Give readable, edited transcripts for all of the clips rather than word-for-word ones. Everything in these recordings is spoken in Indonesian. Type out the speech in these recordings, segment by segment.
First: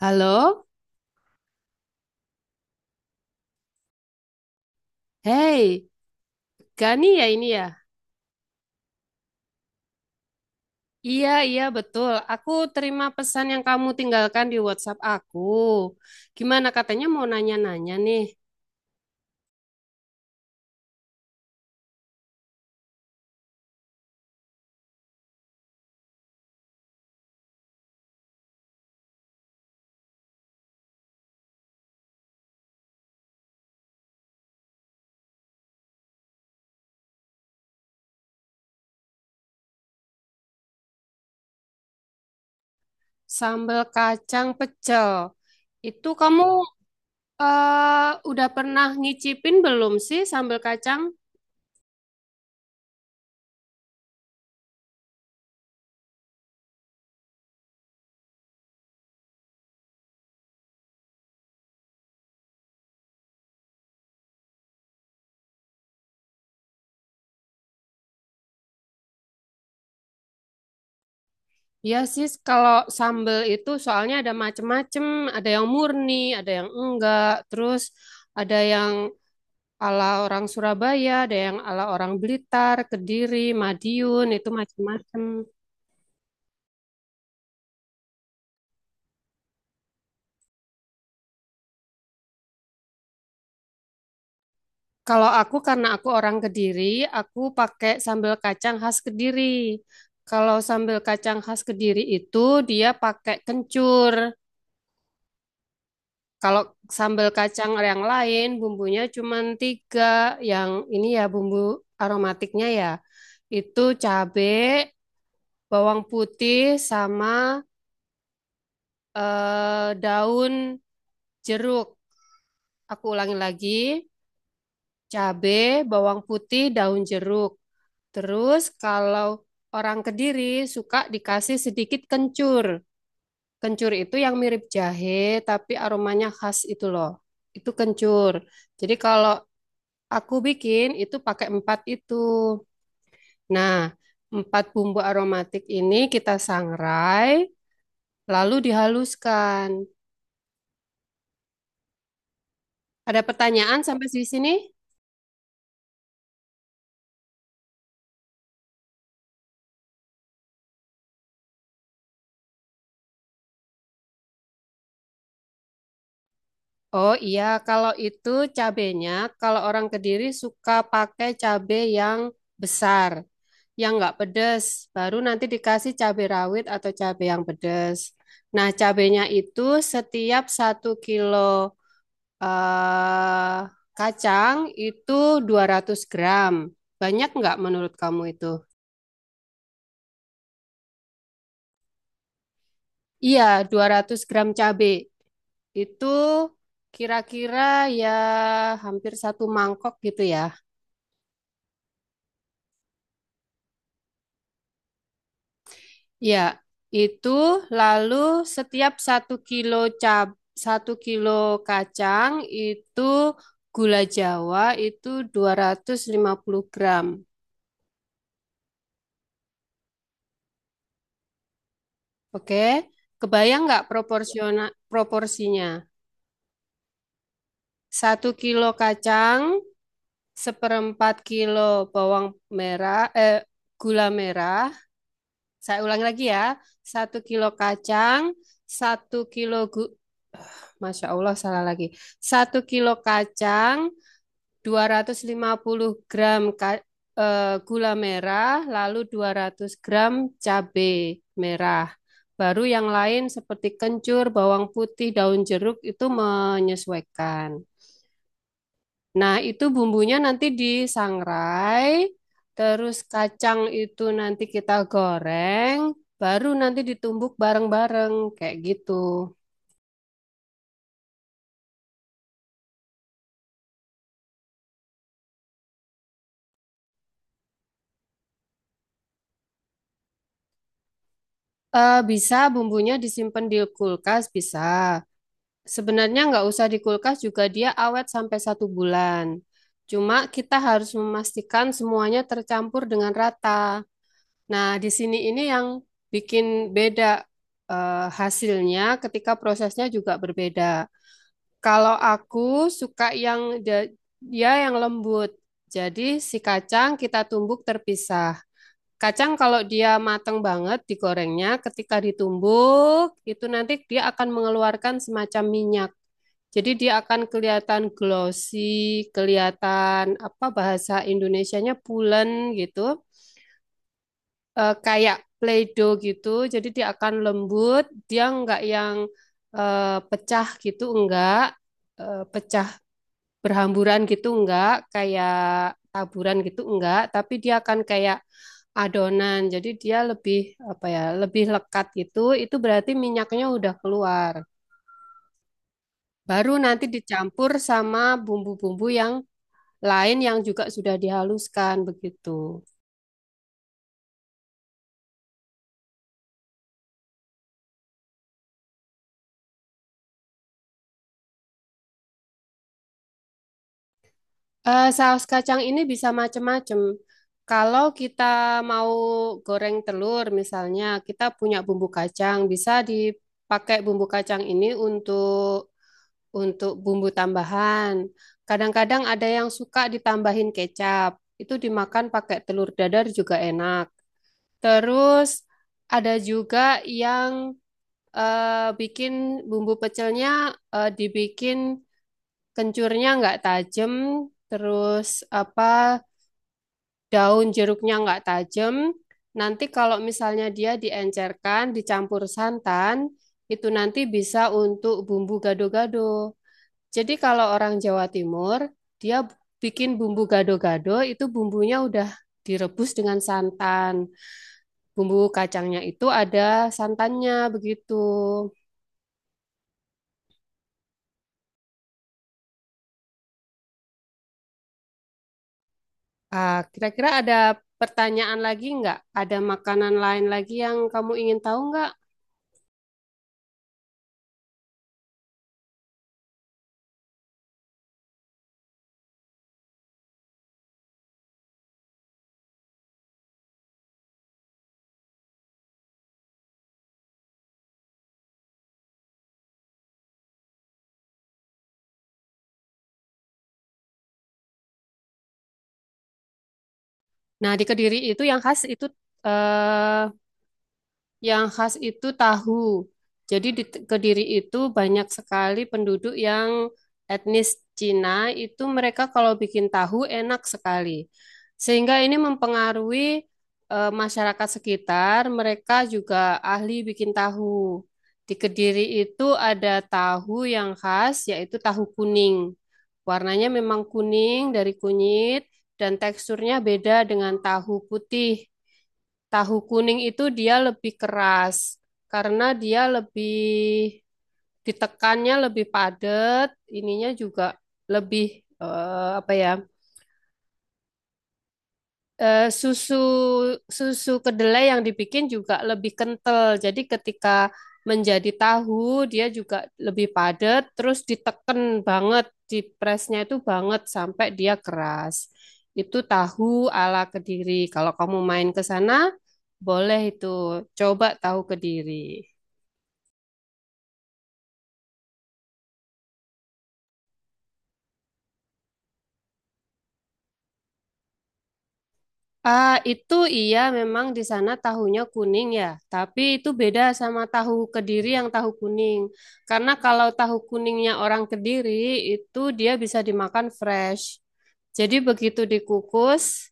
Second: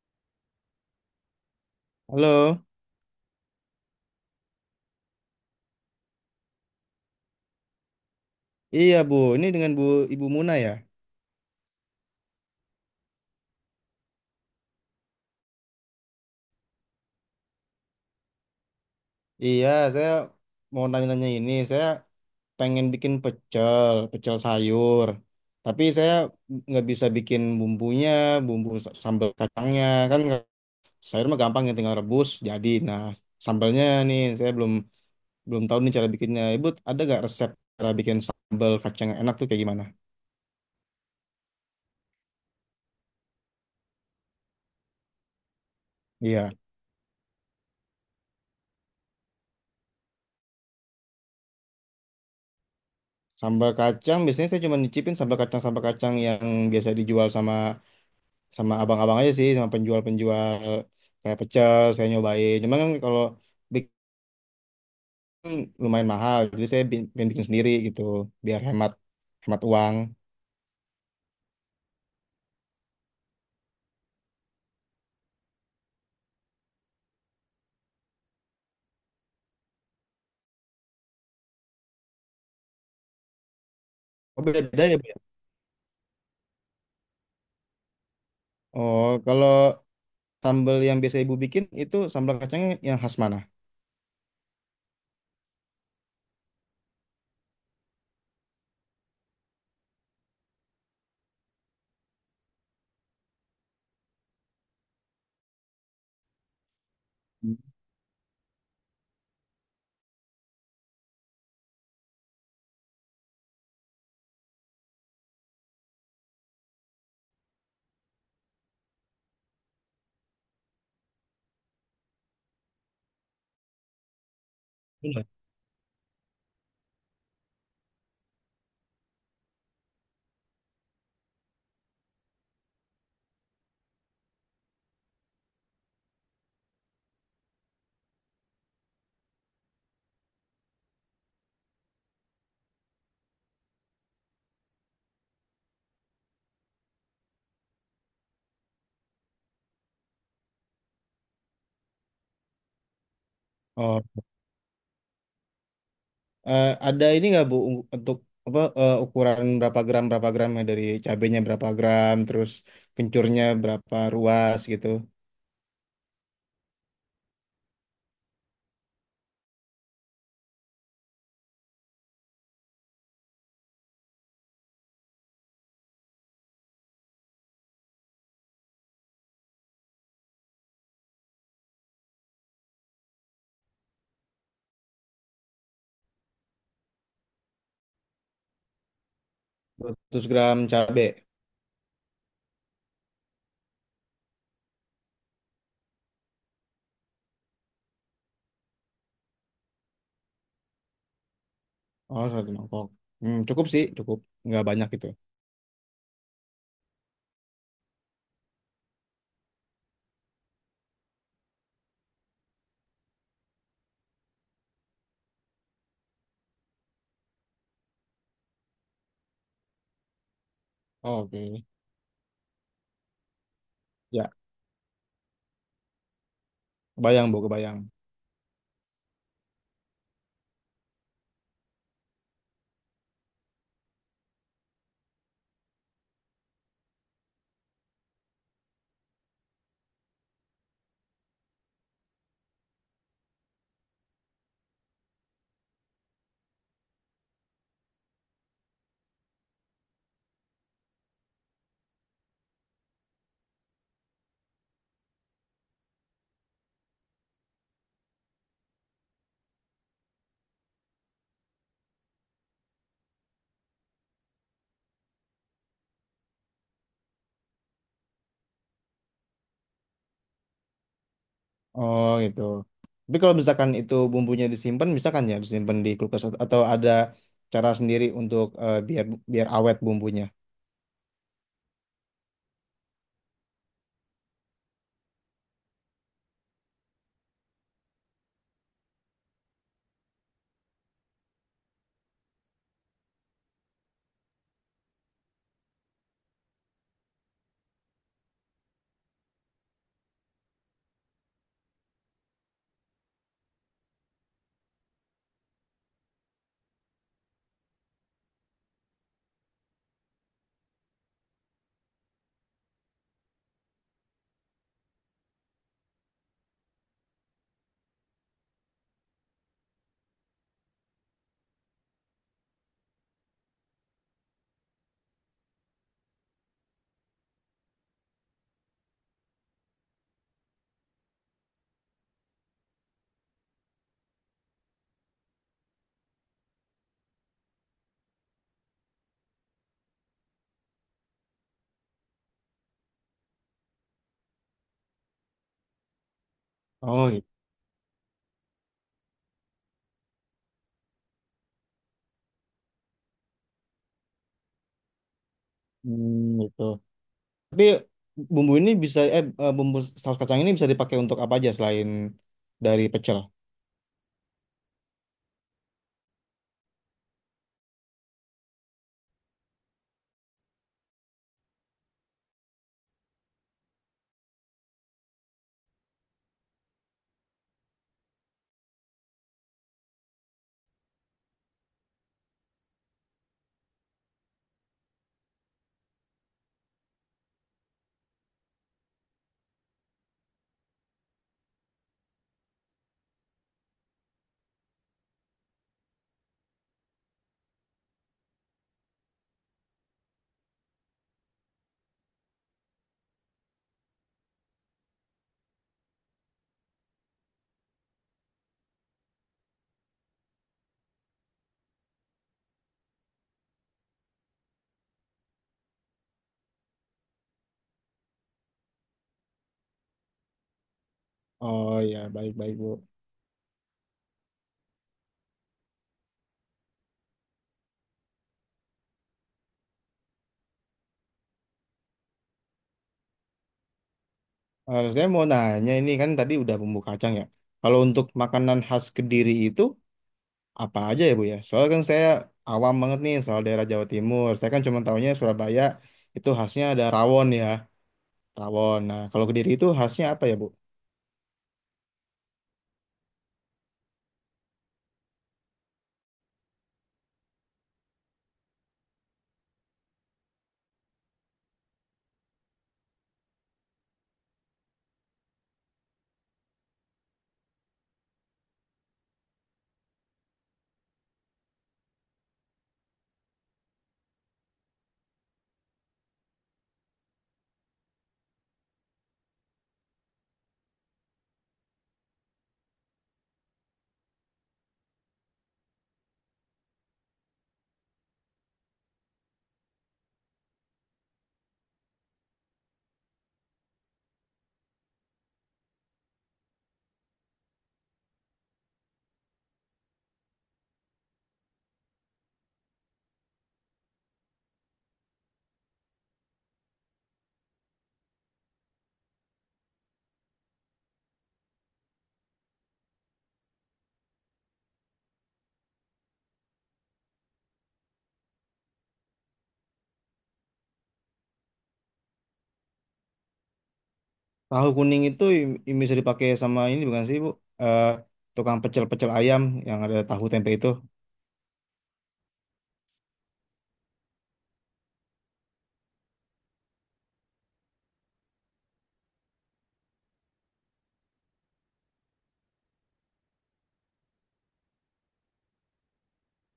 Halo, Halo, hey, Gani ya ini ya? iya Bu, ini dengan Ibu Muna ya? Iya, iya betul. Aku terima pesan yang kamu tinggalkan di WhatsApp aku. Gimana katanya mau nanya-nanya nih, Iya, saya mau nanya-nanya ini, saya pengen bikin pecel, pecel sayur. Tapi saya nggak bisa bikin bumbunya, sambal kacangnya, kan nggak- sayur mah gampang ya tinggal rebus jadi. Nah, sambalnya nih saya belum belum tahu nih cara bikinnya. Ibu ada nggak resep cara bikin sambal kacang yang enak tuh kayak gimana? sambal kacang pecel. Itu kamu Iya. Udah pernah ngicipin belum sih sambal kacang? Sambal kacang biasanya saya cuma nyicipin sambal kacang yang biasa dijual sama sama abang-abang aja sih, sama penjual-penjual kayak pecel saya nyobain, cuman kan kalau bikin lumayan mahal, jadi pengen bikin sendiri gitu, biar hemat hemat uang. Iya sih, kalau sambal itu soalnya ada macem-macem, ada yang murni, ada yang enggak, terus ada yang ala orang Surabaya, ada yang ala orang Blitar, Kediri, Madiun, Oh, itu beda ya, Bu, ya? macam-macam. Oh, kalau sambal yang biasa ibu bikin itu sambal kacangnya yang khas mana? Kalau aku karena aku orang Kediri, aku pakai sambal kacang khas Kediri. Kalau sambal kacang khas Kediri itu dia pakai kencur. Kalau sambal Hmm. kacang yang lain bumbunya cuma tiga, yang ini ya bumbu aromatiknya ya. Itu cabai, bawang putih sama daun jeruk. Aku ulangi lagi. Cabai, bawang putih, daun jeruk. Terus kalau orang Kediri suka dikasih sedikit kencur. Kencur itu yang mirip jahe tapi aromanya khas itu loh. Itu kencur. Jadi kalau aku bikin itu pakai empat itu. Nah, empat bumbu aromatik ini kita sangrai lalu dihaluskan. Ada pertanyaan Oh, sampai di sini? Ada ini nggak bu untuk ukuran berapa gram ya? Dari cabenya berapa gram, terus kencurnya berapa ruas gitu. Oh iya, kalau itu cabenya, kalau orang Kediri suka pakai cabe yang besar, yang nggak pedes, baru nanti dikasih cabe rawit atau cabe yang pedes. Nah, cabenya itu setiap satu kilo eh, kacang itu 200 gram. Banyak nggak menurut kamu itu? 200 gram cabe? Iya, 200 gram cabe itu kira-kira ya hampir satu mangkok gitu ya. Oh, satu mangkok. Hmm, cukup sih, cukup. Nggak banyak gitu. Ya, itu lalu setiap satu kilo cab satu kilo kacang itu gula Jawa itu 250 gram. Oh, oke. Oke, kebayang nggak Ya, proporsional proporsinya? kebayang, Bu, kebayang. Satu kilo kacang, seperempat kilo bawang merah, eh, gula merah. Saya ulangi lagi ya, satu kilo kacang, satu kilo gu, Masya Allah salah lagi. Satu kilo kacang, 250 gram gula merah, lalu 200 gram cabai merah. Baru yang lain seperti kencur, bawang putih, daun jeruk itu menyesuaikan. Nah, itu bumbunya nanti disangrai, terus kacang itu nanti kita goreng, baru nanti ditumbuk bareng-bareng kayak gitu. Oh, gitu. Tapi kalau misalkan itu bumbunya disimpan, misalkan ya disimpan di kulkas, atau ada cara sendiri untuk biar biar awet bumbunya. Bisa bumbunya disimpan di kulkas, bisa. Sebenarnya nggak usah di kulkas juga dia awet sampai satu bulan. Cuma kita harus memastikan semuanya tercampur dengan rata. Nah, di sini ini yang bikin beda hasilnya ketika prosesnya juga berbeda. Kalau aku suka yang ja- dia yang lembut. Jadi si kacang kita tumbuk terpisah. Kacang kalau dia mateng banget digorengnya, ketika ditumbuk itu nanti dia akan mengeluarkan semacam minyak. Jadi dia akan kelihatan glossy, kelihatan apa bahasa Indonesianya pulen gitu, kayak Play-Doh gitu. Jadi dia akan lembut, dia nggak yang pecah gitu, enggak. Pecah berhamburan gitu, enggak kayak taburan gitu, enggak. Tapi dia akan kayak adonan, jadi dia lebih apa ya, lebih lekat gitu. Itu berarti minyaknya udah keluar. Baru nanti Oh, gitu. dicampur sama bumbu-bumbu yang lain yang juga sudah dihaluskan begitu. Hmm, gitu. Tapi bumbu ini bisa, bumbu saus kacang ini bisa dipakai untuk apa aja selain dari pecel? Saus kacang ini bisa macam-macam. Kalau kita mau goreng telur misalnya, kita punya bumbu kacang, bisa dipakai bumbu kacang ini untuk bumbu tambahan. Kadang-kadang ada yang suka ditambahin kecap. Itu dimakan pakai telur dadar juga enak. Terus ada juga yang bikin bumbu pecelnya dibikin kencurnya nggak tajam, terus apa daun jeruknya nggak tajam. Nanti kalau misalnya dia diencerkan, dicampur santan, itu nanti bisa untuk bumbu gado-gado. Jadi kalau orang Jawa Timur, dia bikin bumbu gado-gado itu bumbunya udah direbus dengan santan. Bumbu kacangnya itu ada santannya begitu. Oh ya, baik-baik, Bu. Ah, kira-kira ada pertanyaan lagi nggak? Ada makanan lain lagi yang kamu ingin tahu nggak? Eh, saya mau nanya ini, kan tadi udah bumbu kacang ya. Kalau untuk makanan khas Kediri itu apa aja ya Bu ya? Soalnya kan saya awam banget nih soal daerah Jawa Timur. Saya kan cuma tahunya Surabaya itu khasnya ada rawon ya, rawon. Nah, kalau Kediri itu khasnya apa ya Bu? Nah, di Kediri itu yang khas itu eh, Yang khas itu tahu. Jadi di Kediri itu banyak sekali penduduk yang etnis Cina, itu mereka kalau bikin tahu enak sekali. Sehingga ini mempengaruhi masyarakat sekitar, mereka juga ahli bikin tahu. Di Kediri itu ada tahu yang khas, yaitu tahu kuning. Warnanya memang kuning dari kunyit dan teksturnya beda dengan tahu putih. Tahu kuning itu dia lebih keras karena dia lebih ditekannya lebih padat, ininya juga lebih apa ya? Susu susu kedelai yang dibikin juga lebih kental. Jadi ketika menjadi tahu dia juga lebih padat, terus diteken banget, di presnya itu banget sampai dia keras. Itu tahu ala Kediri. Kalau kamu main ke sana, boleh itu coba tahu Kediri. Tahu kuning itu bisa dipakai sama ini bukan sih Bu? Eh, tukang pecel-pecel ayam yang ada tahu tempe itu. Ah, itu iya memang di sana tahunya kuning ya, tapi itu beda sama tahu Kediri yang tahu kuning. Karena kalau tahu kuningnya orang Kediri itu dia bisa dimakan fresh. Jadi begitu dikukus,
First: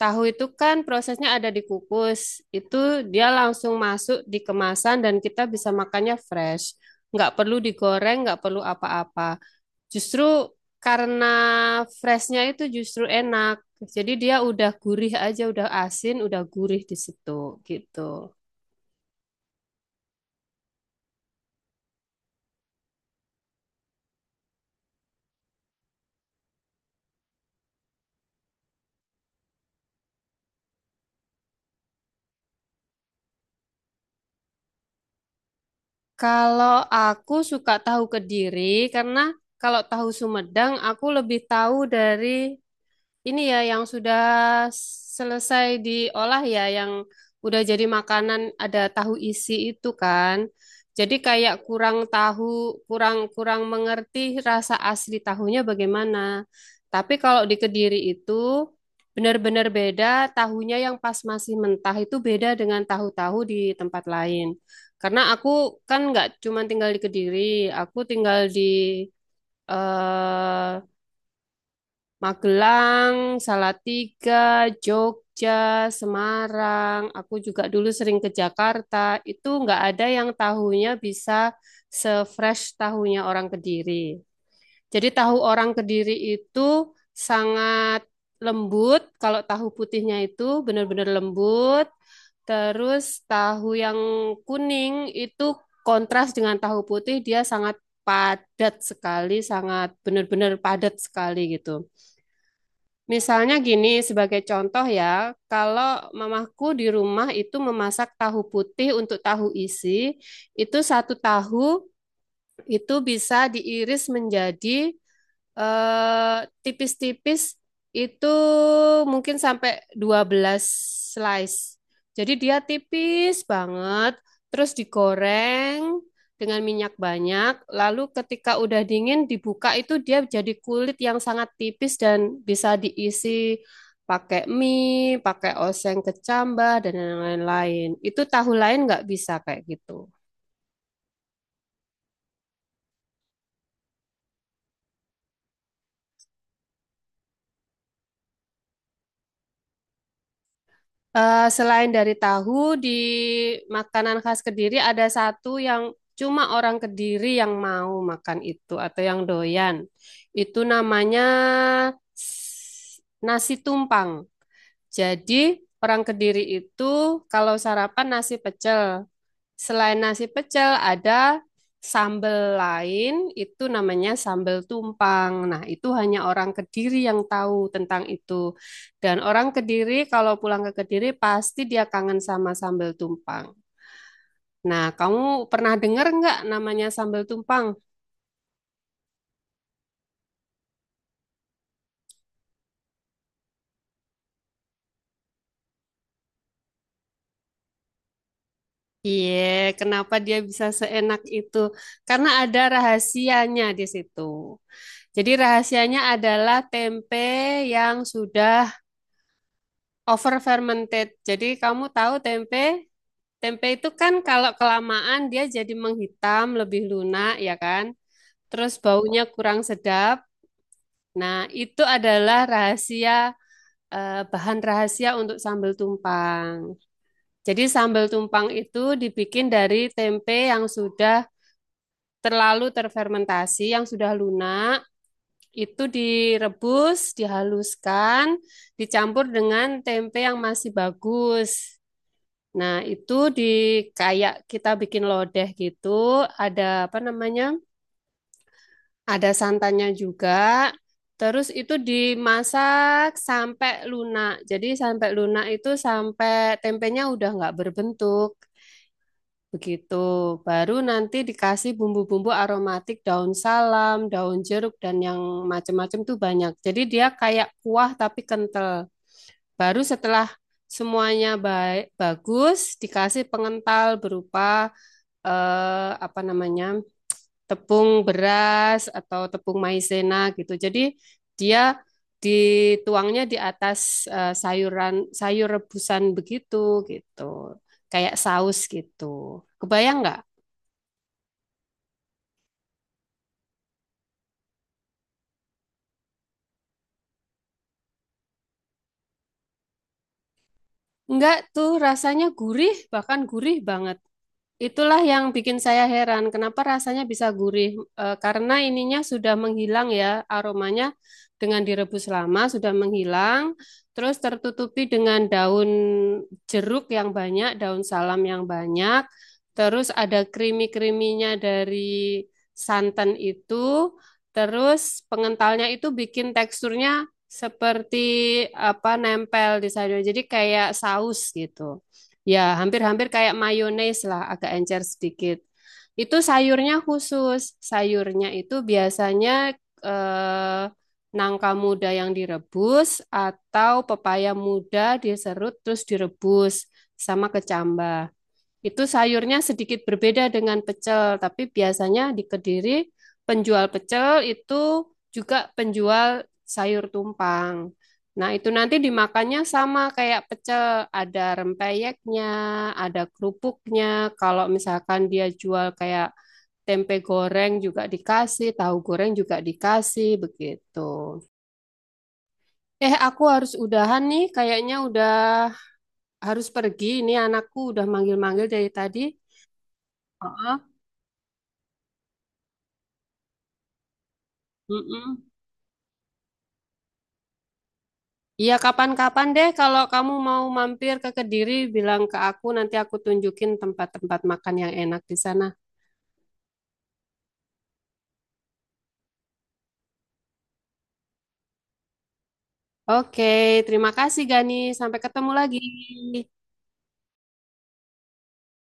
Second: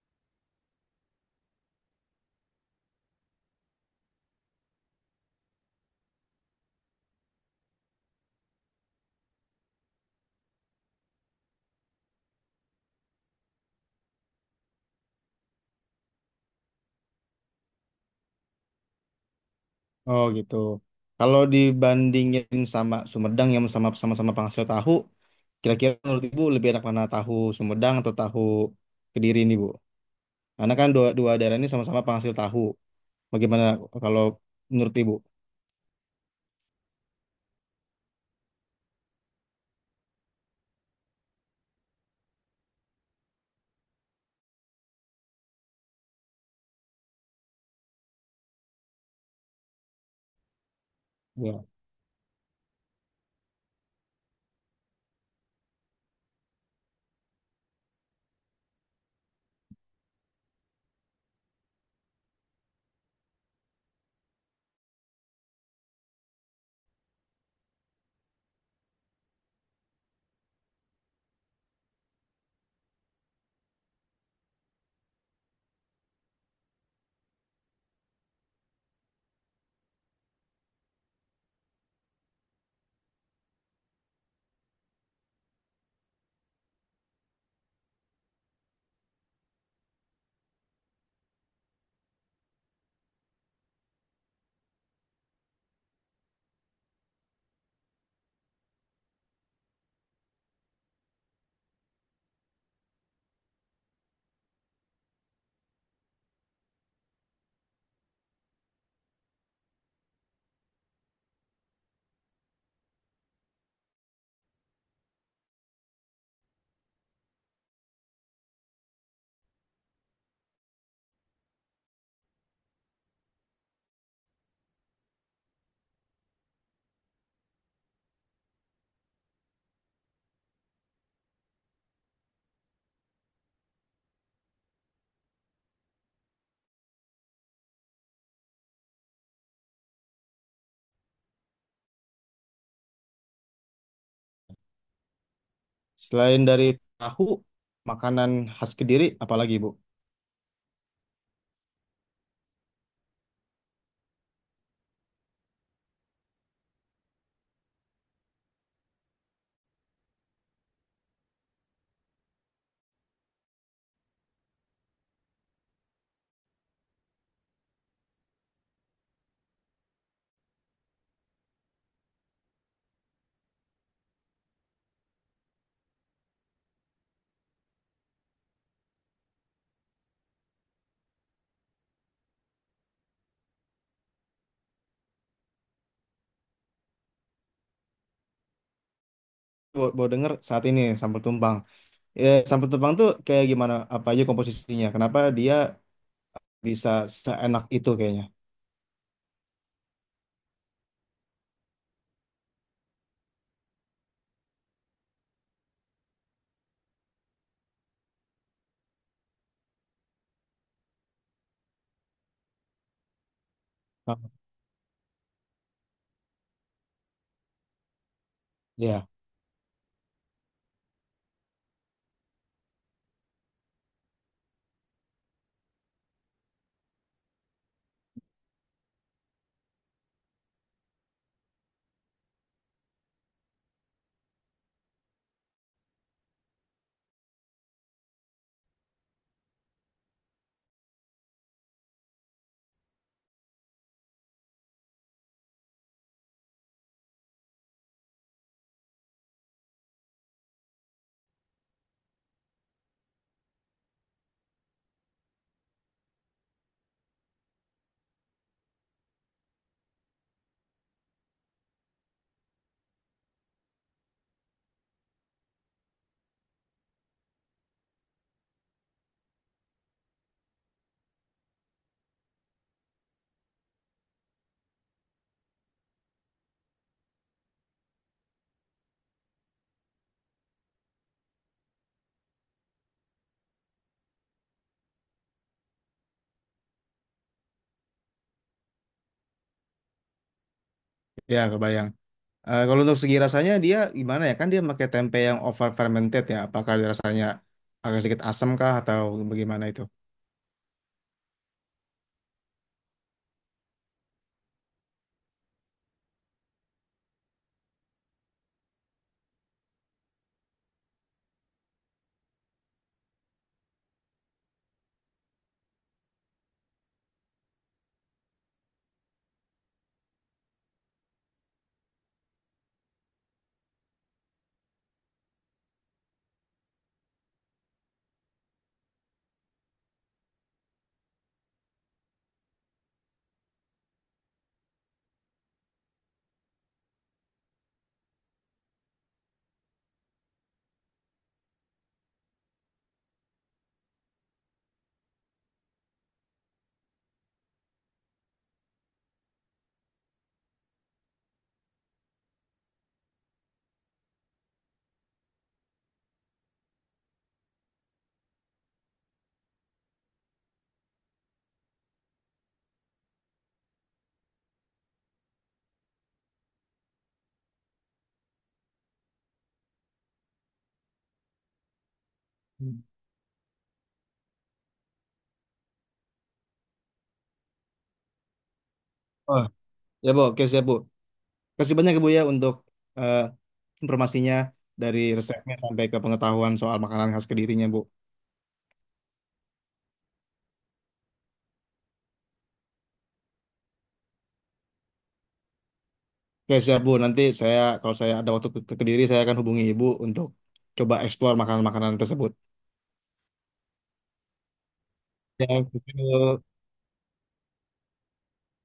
tahu itu kan prosesnya ada dikukus. Itu dia langsung masuk di kemasan dan kita bisa makannya fresh. Nggak perlu digoreng, nggak perlu apa-apa. Justru karena freshnya itu justru enak. Jadi dia udah gurih aja, udah asin, udah gurih di situ gitu. Oh gitu. Kalau dibandingin sama Sumedang yang sama-sama penghasil tahu, kira-kira menurut Ibu lebih enak mana tahu Sumedang atau tahu Kediri ini Bu? Karena kan dua daerah ini sama-sama penghasil tahu. Bagaimana kalau menurut Ibu? Kalau aku suka tahu Kediri karena kalau tahu Sumedang aku lebih tahu dari ini ya yang sudah selesai diolah ya yang udah jadi makanan ada tahu isi itu kan. Jadi kayak Ya. kurang tahu, kurang kurang mengerti rasa asli tahunya bagaimana. Tapi kalau di Kediri itu benar-benar beda tahunya yang pas masih mentah itu beda dengan tahu-tahu di tempat lain. Karena aku kan nggak cuma tinggal di Kediri, aku tinggal di eh, Magelang, Salatiga, Jogja, Semarang. Aku juga dulu sering ke Jakarta. Itu nggak ada yang tahunya bisa se-fresh tahunya orang Kediri. Jadi tahu orang Kediri itu sangat lembut. Kalau tahu putihnya itu benar-benar lembut. Terus tahu yang kuning itu kontras dengan tahu putih dia sangat padat sekali, sangat benar-benar padat sekali gitu. Misalnya gini, sebagai contoh ya, kalau mamaku di rumah itu memasak tahu putih untuk tahu isi, itu satu tahu itu bisa diiris menjadi eh tipis-tipis itu mungkin sampai 12 slice. Jadi dia tipis banget, terus digoreng dengan minyak banyak, lalu ketika udah dingin dibuka itu dia jadi kulit yang sangat tipis dan bisa diisi pakai mie, pakai oseng kecambah dan yang lain-lain. Itu tahu lain nggak bisa kayak gitu. Selain dari tahu, makanan khas Kediri, apalagi Bu? Selain dari tahu, di makanan khas Kediri ada satu yang cuma orang Kediri yang mau makan itu atau yang doyan. Itu namanya s- nasi tumpang. Jadi orang Kediri itu kalau sarapan nasi pecel, selain nasi pecel, ada sambal lain, itu namanya sambal tumpang. Nah, itu hanya orang Kediri yang tahu tentang itu. Dan orang Kediri kalau pulang ke Kediri pasti dia kangen sama sambal tumpang. Nah, kamu pernah dengar nggak namanya sambal tumpang? Bawa denger saat ini sambal tumpang. Ya, sambal tumpang tuh kayak gimana? Apa aja komposisinya? Kenapa dia bisa seenak itu kayaknya? Iya, kenapa dia bisa seenak itu? Karena ada rahasianya di situ. Jadi rahasianya adalah tempe yang sudah over fermented. Jadi kamu tahu tempe? Tempe itu Ah. kan kalau kelamaan dia jadi menghitam, lebih lunak ya kan? Terus Ya, baunya kurang sedap. Nah, itu adalah rahasia bahan rahasia untuk sambal tumpang. Jadi sambal tumpang itu dibikin dari tempe yang sudah terlalu terfermentasi, yang sudah lunak. Itu direbus, dihaluskan, dicampur dengan tempe yang masih bagus. Nah, itu di kayak kita bikin lodeh gitu, ada apa namanya? Ada santannya juga. Terus itu dimasak sampai lunak. Jadi sampai lunak itu sampai tempenya udah nggak berbentuk. Begitu. Baru nanti dikasih bumbu-bumbu aromatik daun salam, daun jeruk dan yang macam macam tuh banyak. Jadi dia kayak kuah tapi kental. Baru setelah semuanya baik bagus dikasih pengental berupa apa namanya tepung beras atau tepung maizena gitu. Jadi dia dituangnya di atas sayuran sayur rebusan begitu gitu, kayak saus gitu. Kebayang nggak? ya kebayang. Eh, kalau untuk segi rasanya dia gimana ya? Kan dia pakai tempe yang over fermented ya. Apakah dia rasanya agak sedikit asam kah atau bagaimana itu? Nggak tuh rasanya gurih, bahkan gurih banget. Itulah yang bikin saya heran, kenapa rasanya bisa gurih? Karena ininya sudah menghilang ya, aromanya dengan direbus lama sudah menghilang, terus tertutupi dengan daun jeruk yang banyak, daun salam yang banyak, terus ada krimi-kriminya dari santan itu, terus pengentalnya itu bikin teksturnya seperti apa nempel di sayur, jadi kayak saus gitu. Ya, hampir-hampir kayak mayones lah, agak encer sedikit. Itu sayurnya khusus. Sayurnya itu biasanya eh, nangka muda yang direbus atau pepaya muda diserut terus direbus sama kecambah. Itu sayurnya sedikit berbeda dengan pecel, tapi biasanya di Kediri penjual pecel itu juga penjual sayur tumpang. Nah, itu nanti dimakannya sama kayak pecel, ada rempeyeknya, ada kerupuknya. Kalau misalkan dia jual kayak tempe goreng juga dikasih, tahu goreng juga dikasih, begitu. Hmm. Aku harus udahan nih, kayaknya udah harus pergi. Ini anakku udah manggil-manggil dari tadi. Oh, ya Bu, oke Heeh. siap Bu. Kasih banyak ya, Bu ya untuk eh, informasinya, dari Mm-mm. resepnya sampai ke pengetahuan soal makanan khas Kedirinya, Bu. Iya, kapan-kapan deh kalau kamu mau mampir ke Kediri, bilang ke aku, nanti aku tunjukin tempat-tempat makan yang enak di sana. Oke, siap, Bu. Nanti saya kalau saya ada waktu ke Kediri, saya akan hubungi Ibu untuk coba eksplor makanan-makanan tersebut. Oke, terima kasih Gani. Sampai ketemu Ya, lagi. gitu.